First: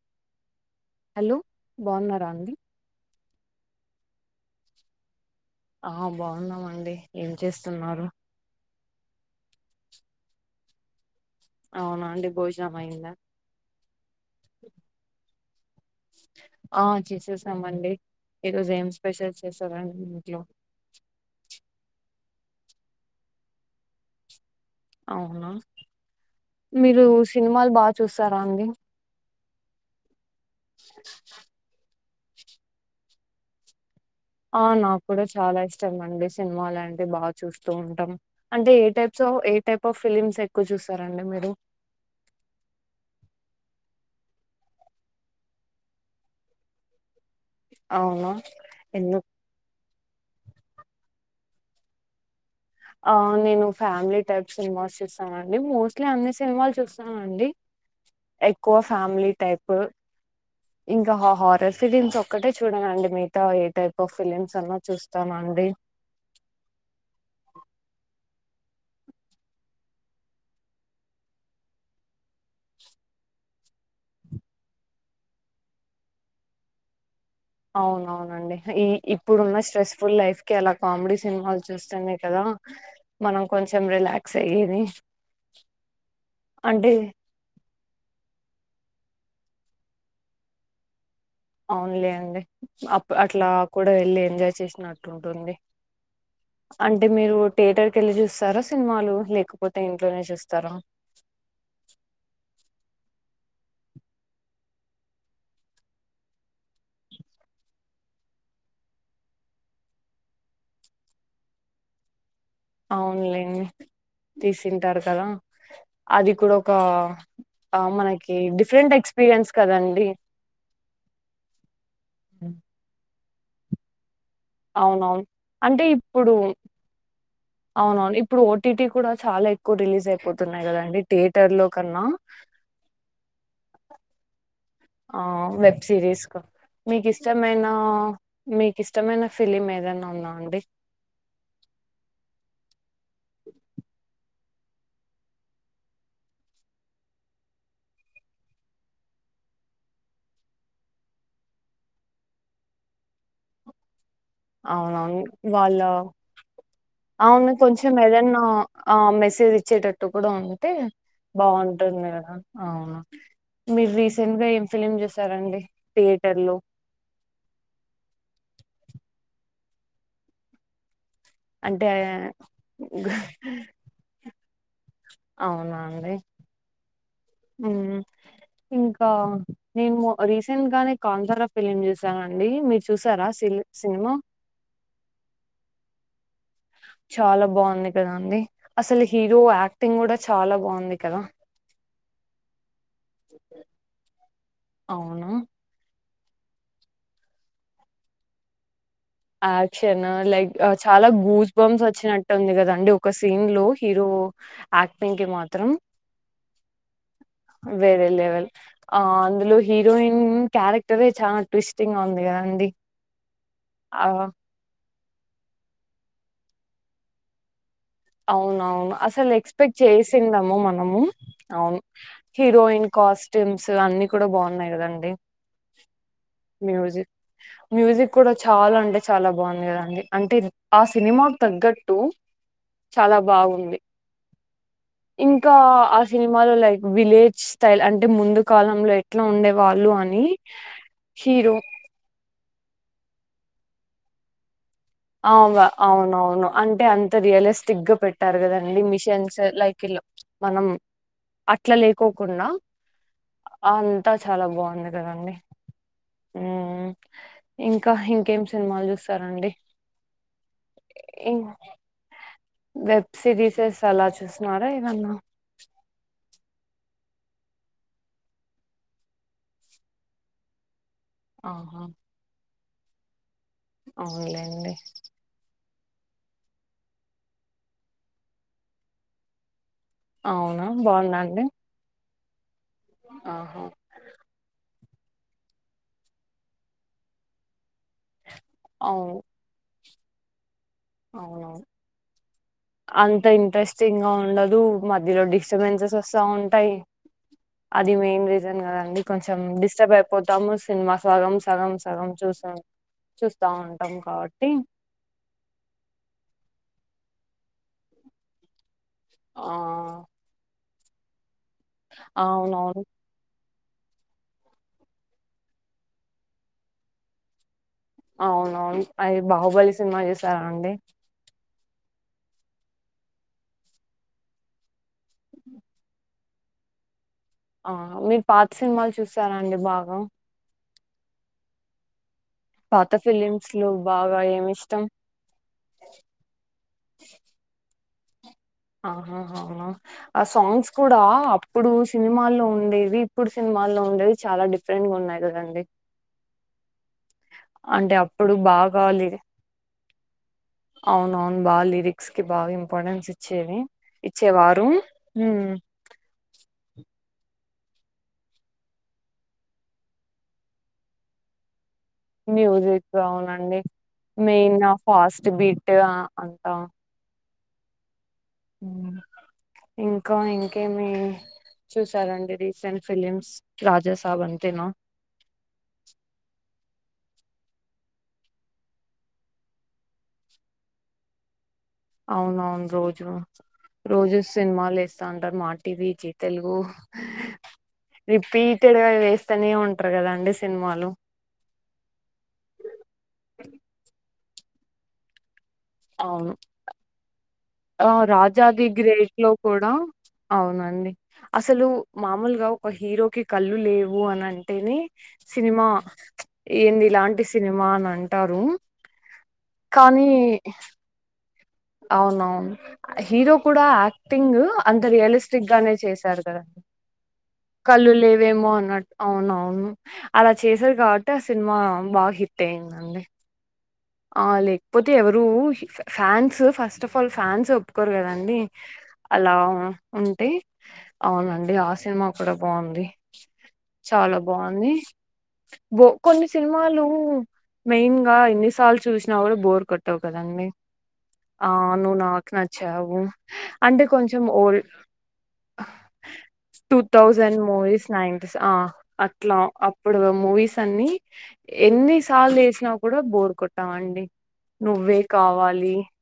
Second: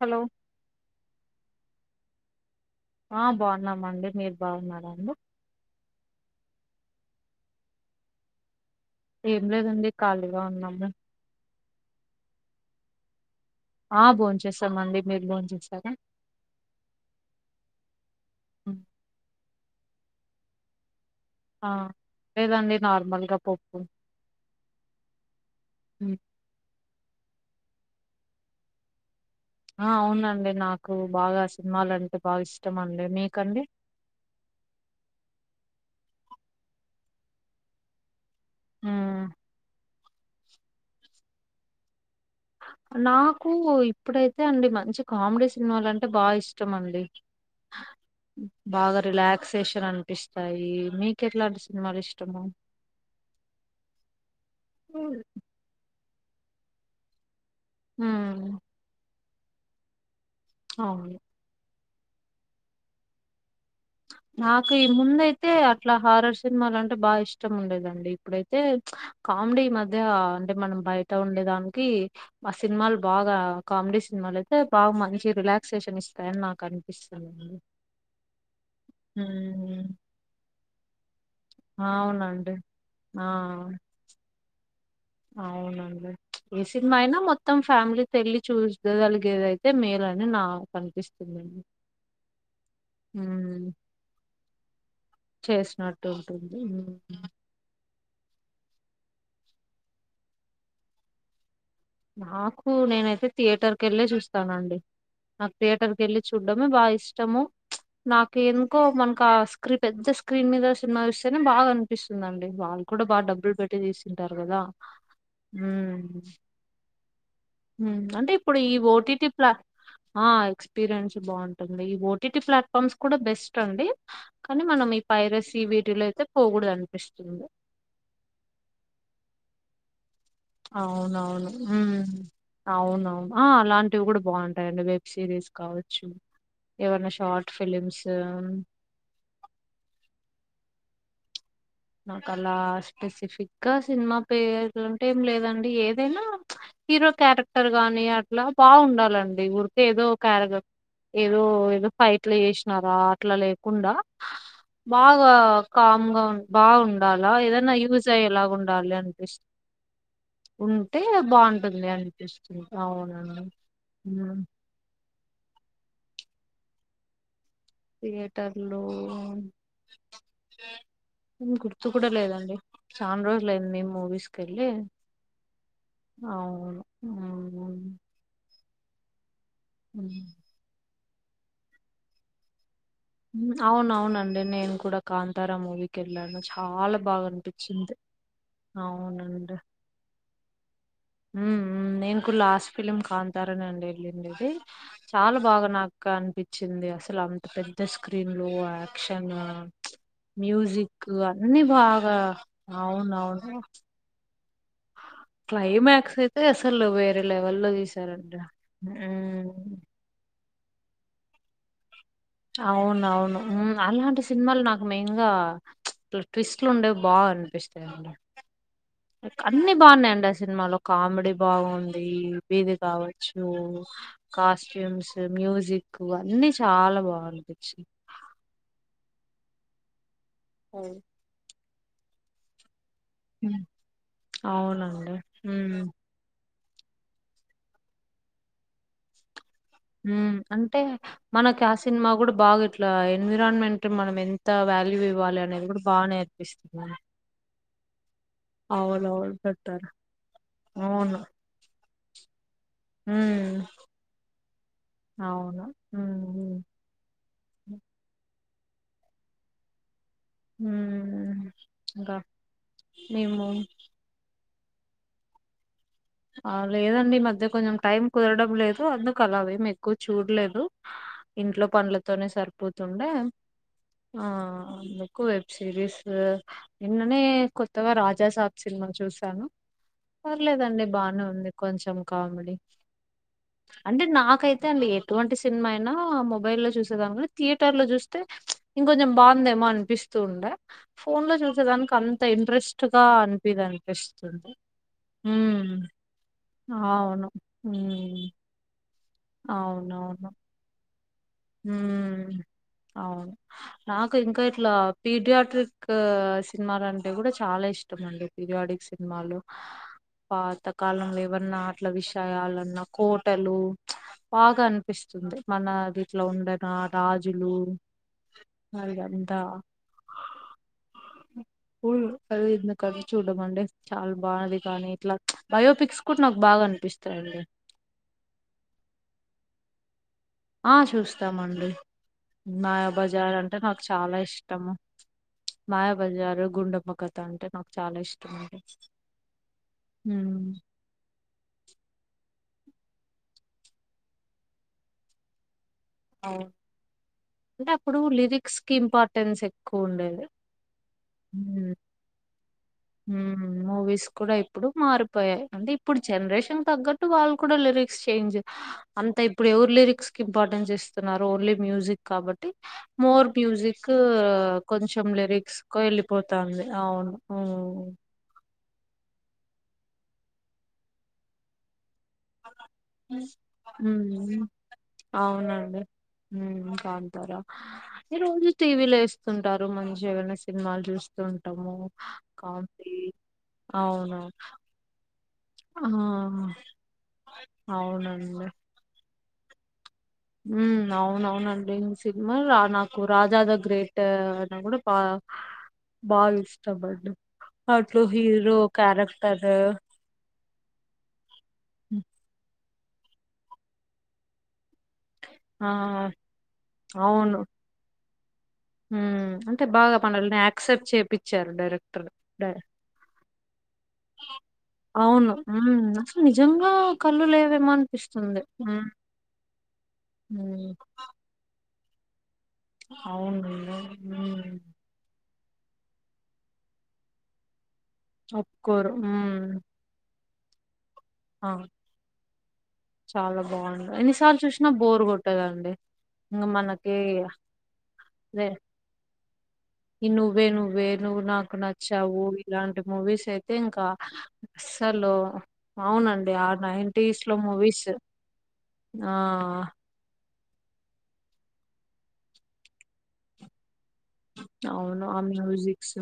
Hello hello బాగున్నారా అండి ఆ బాగున్నామండి మీరు బాగున్నారడి ఆ బాగున్నామండి ఏం చేస్తున్నారు ఏం లేదండి ఖాళీగా ఉన్నాము అవునా అండి భోజనమయింద ఆ బోం చేస్తామండి మీరు బోం చేస్తారా ఆ చేసేసామండి ఈరోజు ఏం స్పెషల్ చేస్తారండి ఇంట్లో ఆ లేదండి నార్మల్గా పప్పు అవునా ఉమ్. మీరు సినిమాలు బాగా చూస్తారా అండి ఆ అవునండి నాకు బాగా సినిమాాల అంటే బాగా ఇష్టం అండి మీకండి ఆ నాకు కూడా చాలా ఇష్టం అండి సినిమా లాంటివి బాగా చూస్తూ ఉంటాం అంటే ఏ types um. Of A type of films ఎక్కువ చూస్తారంండి మీరు నాకు ఇప్పుడైతే అండి మంచి కామెడీ సినిమాలంటే బాగా ఇష్టం అండి అవునా బాగా ఎందుకు రిలాక్సేషన్ అంట పిస్తాయి మీకెట్లాంటి సినిమాలు ఇష్టము ఆ నేను ఫ్యామిలీ టైప్ సినిమాస్ ఉమ్ చూస్తాను అండి మోస్ట్లీ అన్ని సినిమాలు చూస్తాను అండి ఎక్కువ ఫ్యామిలీ టైప్ అవును ఇంకా హాహార్ ఫిలిమ్స్ ఒక్కటే చూడంనండి మిగితావి నాకు ఈ ముందయితే అట్లా హారర్ సినిమాలు అంటే బాగా ఇష్టం ఉండదండి ఇప్పుడైతే అయితే కామెడీ మధ్య అంటే మనం బయట ఉండేదానికి ఆ సినిమాలు బాగా కామెడీ సినిమాలు అయితే బాగా మంచి రిలాక్సేషన్ ఇస్తాయని నాకు అనిపిస్తుంది అవునవునండి ఈ ఇప్పుడున్న ఉమ్ స్ట్రెస్ఫుల్ లైఫ్ కి అలా కామెడీ చూస్తునే కదా అవునండి ఆ మనం కొంచెం రిలాక్స్ అయ్యేది అవునండి ఏ అంటే సినిమా అయినా మొత్తం ఫ్యామిలీ వెళ్లి చూ పెద్దగలిగేదైతే మేలని నా కనిపిస్తుంది అవున్లే అవునులే అండి అ అట్లా ఉమ్ కూడా వెళ్ళి ఎంజాయ్ చేసినట్టు ఉంటుంది చేసినట్టు ఉంటుంది ఉమ్. అంటే మీరు థియేటర్ కెళ్ళి చూస్తారా సినిమాలు లేకపోతే ఇంట్లోనే చూస్తారా నాకు నేనైతే థియేటర్ కి వెళ్లి చూస్తానండి నాకు థియేటర్ కి వెళ్ళి చూడడమే బాగా ఇష్టము నాకు ఎందుకో మనకు ఆ స్క్రీ పెద్ద స్క్రీన్ మీద సినిమా ఇస్తేనే బాగా అనిపిస్తుందిండి వాళ్ళు కూడా బాగా డబ్బులు అవునులేండి పెట్టి తీసుంటారు కదా తీసింటారు కదా అది కూడా ఒక ఆ ఉమ్. అంటే మనకి ఇప్పుడు ఈ డిఫరెంట్ ఓటీటీ ఎక్స్పీరియన్స్ ప్లా కదండి ఆ ఎక్స్పీరియన్స్ బాగుంటుంది ఈ ఓటీటీ ప్లాట్ఫామ్స్ కూడా బెస్ట్ అండి కానీ మనం ఈ అవునవును. పైరస్ ఈ వీటిలో అయితే పోకూడ అనిపిస్తుంది అవున అవును ఇప్పుడు ఓటీటీ కూడా చాలా ఎక్కువ రిలీజ్ అయిపోతుంది అవునవును అవునవును అలాంటివి కూడా బాగుంటాయి ఆ వేబ్ సిరిస్ కా మీకు ఏవన్నా షార్ట్ ఇష్టమైన ఫిలిమ్స్ మీకు ఇష్టమైన ఫిలిమ్ ఏదనా ఉన్నాం అండి నాకు అలా స్పెసిఫిక్ గా సినిమా పేర్లంటే ఏం లేదండి ఏదైనా హీరో క్యారెక్టర్ గాని అట్లా బా ఉండాలండి ఊరిక ఏదో క్యారెక్టర్ ఏదో ఏదో ఫైట్లు చేసినారా అట్లా లేకుండా అవునవును. బాగా వాళ్ళ కామ్ గా ఉం బాగుండాలా అవును. ఏదనా కొంచెం యూజ్ ఏదన్నా అయ్యేలాగా ఉండాలి ఆహ్, అనిపి మెసేజ్ ఇచ్చేటట్టు కూడా ఉంటే బాగు బావుంటుంది కదా! అనిపిస్తు అవును అండి మీరు రీసెంట్ గా ఏం ఫిలిమ్ చూసారండి థియేటర్ లో థియేటర్ లో అంటే గుర్తు కూడా లేదండి చానా రోజులుయింది మూవీస్ క వెళ్ళి అవునా అండి. అవును హ్మ్. ఇంకా నేను ఉమ్. రీసెంట్ గానే కాంతార ఫిలిమ్ చూసానండి మీ అవున అవును అండి నేను కూడా కాంతార మూవీ కి ఏళ్ళను చాలా బాగుంది కదాండి అసలు హీరో అవునండి యాక్టింగ్ కూడా చాలా బాగుంది కదా నేను కూడా లాస్ట్ ఫిలిం కాతారనండి వెళ్ళింది ఇది అవును చాలా బాగా నాకు అనిపించింది అసలు అంత పెద్ద స్క్రీన్ లో యాప్ క్షన్ యాక్షన్ లైక్ చాలా మ్యూజిక్ గూస్ అన్నీ బంప్స్ బాగా వచ్చినట్టు ఉంది కదండి ఒక అవున సీన్ అవును లో హీరో యాక్టింగ్ కి మాత్రం అసలు వేరే లెవెల్లో వేరే తీసారండి లెవెల్ అందులో ఉమ్ హీరోయిన్ క్యారెక్టర చా ట్విస్టింగ్ గా ఉంది కదండి అవున అవును ఆ అలాంటి సినిమాలు నాకు మెయిన్ గా ఇ ట్విస్ట్లు ఉండేవి బాగా అనిపిస్ అవునవును అ అసలు ఎక్స్పెక్ట్ బాగున్నాయండి ఆ చేసిందము సినిమాలో మనము కామెడీ అవును బాగుంది ఇది హీరోయిన్ కావచ్చు కాస్ట్యూమ్స్ అన్ని కూడా కూడా బాగున్నాయి కదండి కాస్ట్యూమ్స్ మ్యూజిక్ అన్ని చాలా మ్యూజిక్ బాగునిపించి మ్యూజిక్ కూడా చాలా అంటే చాలా బాగుంది కదండి అంటే ఆ సినిమాకు తగ్గట్టు చాలా బాగుంది అవునండి ఇంకా ఉమ్ ఆ సినిమాలో లైక్ విలేజ్ స్టైల్ అంటే ముందు కాలంలో ఎట్లా ఉండే వాళ్ళు అని ఉమ్ అంటే హీరో మనకి ఆ సినిమా కూడా బాగా ఇట్లా ఎన్విరాన్మెంట్ మనం ఎంత వాల్యూ ఇవ్వాలి అవు అనేది కూడా బాగా అవునవును నేర్పిస్తుంది అంటే మనకి. అంత రియలిస్టిక్ గా పెట్ అంటారు కదండి అవునవును మిషన్స్ లైక్ పెట్టారు మనం అవును అట్లా లేకోకుండా ఉమ్ అంతా చాలా బాగుంది కదండి అవును ఉమ్ ఇంకా ఇంకా ఇంకేం సినిమాలు చూస్తారండి ఇం ఉమ్ ఇంకా వెబ్ మేము సిరీసెస్ అలా చూస్తున్నారా ఏవన్నా ఆ లేదండి ఈ మధ్య కొంచెం టైం కుదరడం లేదు అందుకు అలావేమి ఎక్కువ చూడలేదు ఇంట్లో ఆహా పండ్లతోనే సరిపోతుండే ఆ అవునులేండి అందుకు వెబ్ సిరీస్ నిన్ననే కొత్తగా రాజా సాబ్ సినిమా చూసాను అవునా పర్లేదండి బాగుందా బానే అండి ఉంది కొంచెం కామెడీ ఆహా అంటే నాకైతే అ అండి ఎటువంటి సినిమా అయినా మొబైల్ లో చూసేదాని థియేర్ టర్ లో చూస్తే ఇంకొంచం అవును బాందేమో అనిపిస్తూ ఉండ ఫోన్ లో అవునవును చూసేదానికి అంత ఇంట్రెస్ట్గా అంత అనిపిదు ఇంట్రెస్టింగ్ గా అనిపిస్తుంది ఉండదు మధ్యలో డిస్టర్బెన్సెస్ వస్తా ఉంటాయి ఆవును అండి కొంచెం డిస్టర్బ్ అయిపోతాము సినిమా సగం సగం సగం చూసాం అవును చూస్తా ఉంటాం నాకు ఇంకా కాబట్టి ఇట్లా పీరియాడిక్ సినిమాల అంటే కూడా చాలా ఇష్టం అండి పిర్యాడిక్ సినిమాలు ఆ పాత కాలంలో ఏవన్నా ఆటల అవునవును విషయాలన్నా కోటలు బాగా అనిపిస్తుంది మన దీట్లో ఉండన రాజులు అవునవును అవి అదంతా బాహుబలి సినిమా చేసారా అండి అది ఇంది కది చూడమ అండి చాలా బాగునేది కానీ ఇట్లా బయోపిక్స్ కూడా నాకు బాగా అనిపిస్తుంది ఆ మీరు పాత సినిమాలు చూస్తారా అండి బాగా ఆ చూస్తామండి మాయ పాత బజార్ ఫిలిమ్స్ అంటే లో నాకు చాలా బాగా ఏమి ఇష్టము ఇష్టం మాయాబజారు గుండెమ్మ కథ అంటే నాకు చాలా ఇష్టం అండి ఆహ ఆ ఉమ్, సాంగ్స్ కూడా ఇప్పుడు సినిమాల్లో ఉండేవి ఇప్పుడు సినిమాల్లో ఉండేవి చాలా డిఫరెంట్ గా ఉన్నాయి కదండి వు అంటే అప్పుడు లిరిక్స్ కి ఇంపార్టెన్స్ ఎక్కువ ఉండేది అవునవును బాగా లిరిక్స్ కి బాగా ఇం మూవీస్ కూడా ఇప్పుడు మారిపోయాయి ఉమ్ అంటే ఇప్పుడు జనరేషన్ తగ్గట్ వాళ్ళు కూడా లిరిక్స్ చేంజ్ అంత ఇప్పుడు ఎవరు లిరిక్స్ కి ఇంపార్టెన్స్ ఇస్తున్నారు ఓన్లీ మ్యూజిక్ కాబట్టి మ్యూజిక్ మోర్ అవునండి మ్యూజిక్ మెయిన్ కొంచెం ఫాస్ట్ లిరిక్స్ బీట్ కు అంతా వెళ్ళిపోతుంది అవును ఇంకా ఇంకేమి చూ రండి రీసెంట్ ఫిలిమ్స్ ఉమ్ రాజాసాబ్ అంతేనా హ చాల రోజు టీవీలు వేస్తుంటారు మంచిగా ఏనా సినిమాలు చూస్తుంట అవునవును రోజు రోజు అవును సినిమాలు వేస్తాను ఆ మాటీవీ జీ తెలుగు అవునండి రిపీటెడ్గా వేస్తనే ఉంట హ అవునవునండి సినిమా రా నాకు రాజా ది గ్రేట్ కూడా పా అవును బాగా ఇష్టపడ్ ఆ రాజాదిగ్రేట్లో కూడా అవునండి అసలు మామూలుగా ఒక హీరోకి కళ్ళు లేవు అని అంటేనే సినిమా ఆ ఏంది ఇలాంటి అవును సినిమా అని అంటారు ఉమ్ అంటే బాగా కానీ మనల్ని యాక్సెప్ట్ చేపిచ్చారు డైరెక్టర్ అవునవును డై హీరో కూడా యాక్టింగ్ అంత అవును. రియలిస్టిక్ గానే హ్మ్. అసలు చేశాడు నిజంగా కళ్ళు లేవేమో అనిపిస్తుంది. కళ్ళులేవేమో హ్మ్. అన్నట్ అవునవును ద అలా హ్మ్. చేసారు కాబట్టి ఆ సినిమా బాగ హి ట్టయిదండి అవునండి. ఆ హ్మ్. లేకపోతే ఎవరు ఫ్యాన్స్ ఫస్ట్ ఆఫల్ ఫ్యాన్స్ ఒప్పుకోరు కదండి ఒప్పుకోరు. అలా హ్మ్. ఉంటే అవునండి ఆ సినిమా కూడా బాగుంది చాలా బావుంది. ఎన్ని చాలా సార్లు చూసినా బాగుంది బోర్ కొట్టదండి. బో కొన్ని ఇంగ సినిమాలు మనకి మెయిన్ గా అదే ఎన్నిసార్లు చూసినా కూడా బోర్ కొట్టావు ఈ 'నువ్వే కదండి నువ్వే నువ్వు ఆ నాకు నువ్వు నచ్చావు' నాకు ఇలాంటి నచ్చావు మూవీస్ అయితే అంటే ఇంకా కొంచెం ఓల్డ్ అస్సలు అవునండి. ఆ టూ థౌసండ్ మూవీస్ నైన్ ఆ! అట్లా అప్పుడు మూవీస్ అండీ ఎన్ని సార్లు వేసినా కూడా బోర్ కొట్టావ్ అండి నువ్వే అవును. ఆ కావాలి మ్యూజిక్స్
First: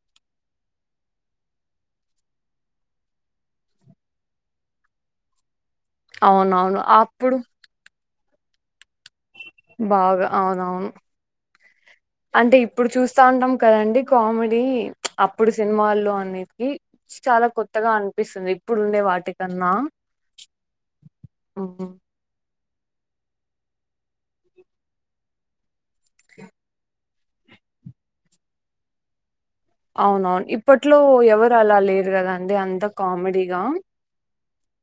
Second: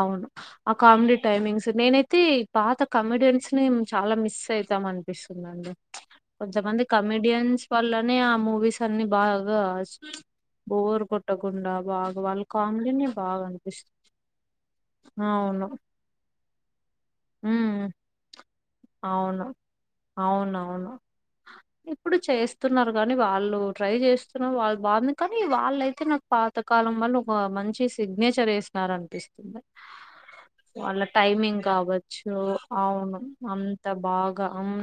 అవును ఆ కామెడీ టైమింగ్స్ నేనైతే పాత కామెడియన్స్ ని చాలా మిస్ అవుతాం అనిపిస్తుందండి అవునవును కొంతమంది అప్పుడు కమెడియన్స్ వాళ్ల నే ఆ మూవీస్ అన్ని బాగా బాగా అవునవును బోర్ కొట్టకుండా బాగా వాళ్ళ అంటే ఇప్పుడు కామెడీని చూస్తా బాగా ఉంటాం అనిపిస్తుంది కదండి కామెడీ అప్పుడు అవును సినిమాల్లో అన్ని చాలా ఉమ్ కొత్తగా అనిపిస్తుంది ఇప్పుడు ఉండే అవును వాటికన్నా అవునవును ఉమ్, ఇప్పుడు చే స్తున్నారు కానీ వాళ్ళు ట్రై చేస్తున్నారు వాళ్ళు బాగుంది కానీ వాళ్ళయితే నాకు పాత కాలం అని ఒక మంచి సిగ్నేచర్ వెసారనిపిస్త అవునవును ఇప్పట్లో వాళ్ళ ఎవరు టైమింగ్ అలా లేరు కావచ్చు కదండి అంత అవును కామెడీగా అంత బాగా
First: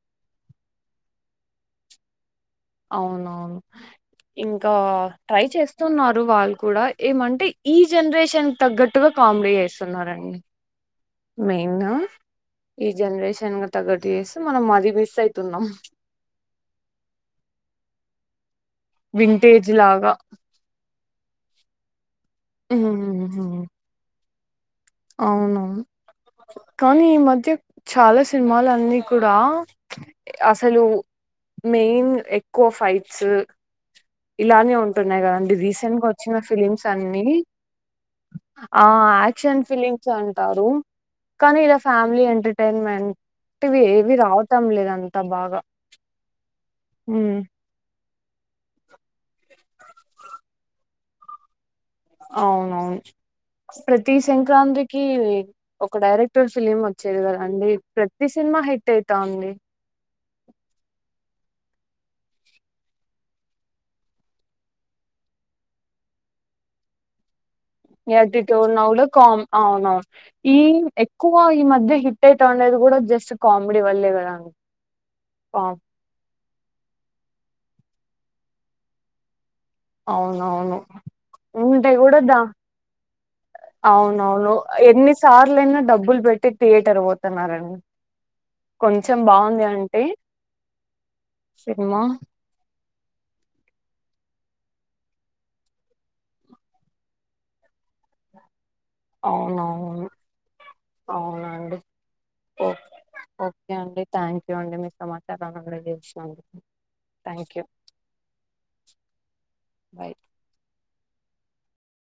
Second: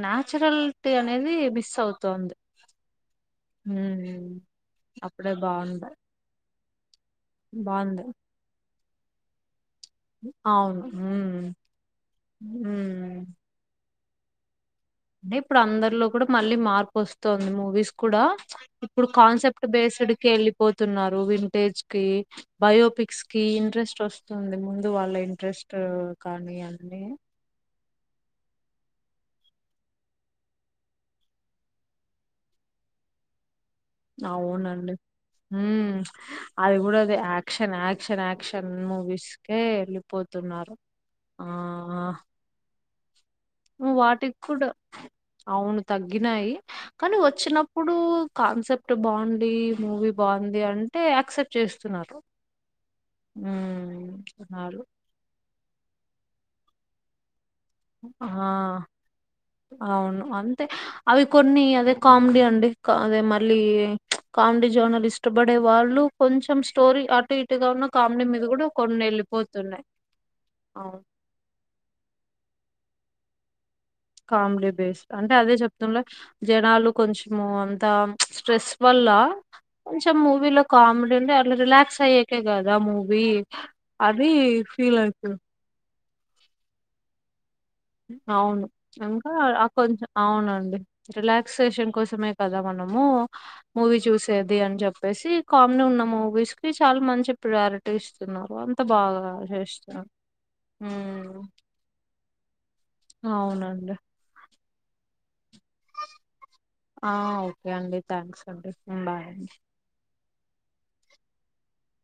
నాచురల్టీ అనేది మిస్ అవుతుంది అవునవును ఇంకా అప్పుడే ట్రై బాగుండే చేస్తున్నారు వాళ్ళు కూడా ఏమంటే ఈ బాగుంది జనరేషన్ తగ్గట్టుగా కామెడీ చే అవును ఉమ్ ఉమ్ చేసి మనం మరి అంటే ఇప్పుడు అందరిలో కూడా మళ్ళీ మార్పు వస్తుంది మూవీస్ కూడా ఇప్పుడు కాన్సెప్ట్ వింటేజ్ బేస్డ్ లాగా కి ఎళ్ళిపోతున్నారు వింటేజ్ కి బయోపిక్స్ కి ఉమ్ ఇంట్రెస్ట్ వస్తు స్తుంది. ముందు వాళ్ళ ఇంట్రెస్ట్ అవునవును కానీ అన్ని కానీ ఈ మధ్య చాలా సినిమాలన్నీ కూడా అసలు మెయిన్ ఎక్కువ ఫైట్స్ ఇలానే అవునండి ఉంటున్నాయి కదండి ఉ రీసెంట్ గా వచ్చిన అది ఫిలిమ్స్ కూడా అన్ని యాక్షన్ యాక్షన్ యాక్షన్ ఆ మూవీస్ కే యాక్షన్ ఫిలిమ్స్ అంటారు వెళ్ళిపోతున్నారు. కానీ ఇలా ఫ్యామిలీ ఎంటర్టైన్మెంట్ ఇవి ఏవి వాటికి రావటం కూడా లేదంతా బాగా అవును తగ్గినాయి కానీ హ్మ్. వచ్చినప్పుడు కాన్సెప్ట్ బాగుండి మూవీ బాగుంది అంటే యాక్సెప్ట్ చేస్ అవునవును ప్రతి జనాలు. సంక్రాంతికి ఒక డైరెక్ట్ ర్ ఫిలిమ్ వచ్చేది కదా ఆ అవును అంతే అవి కొన్ని అదే కామెడీ అండి క అదే మళ్ళీ కామెడీ జోనల్ ఇష్టపడే వాళ్ళు కొ కొంచెం స్టోరీ అటు ఇట్ ఇగ అట్ట ఇట్ట ఉన్న కూడా ఎళ్ళిపోతున్నాయి. అవునవును ఈ అవును. ఎక్కువ ఈ మధ్య హిట్ అయితా ఉండేది కూడా జస్ట్ కామ్ కామిడీ బేస్ అంటే అదే చెప్తుంలే జనాలు కొంచెము అంత స్ట్రెస్ వల్ల కొంచెం మూవీలో అవునవును కామెడీ ఉండే వాళ్ళు ఉంటే రిలాక్స్ కూడా దా అయకే కదా మూవీ అది అవునవును ఫీల్ ఎన్ని అయితుంది సార్లు అయిన డబ్బులు పెట్టి థియేటర్ పోతున్నారండి అవును కొంచెం ఇంకా బాగుంది ఆ అంటే కొంచెం అవునండి రిలాక్సేషన్ సినిమా కోసమే కదా మనం ము మూవీ చూసేది అని చెప్పేసి కామెడీ ఉన్న మూవీస్ కి చాలా మంచి ప్రియారిటీ ఇస్తున్నారు అంత బాగా చేస్తున్న అవునవును హమ్ అవునా అండి ఓ ఓకే అండి థ్యాంక్ యూ అండి మీతో మా చేసినందుకు ఆ థ్యాంక్ యూ ఓకే అండి థ్యాంక్స్ అండి హ్మ్. Bye bye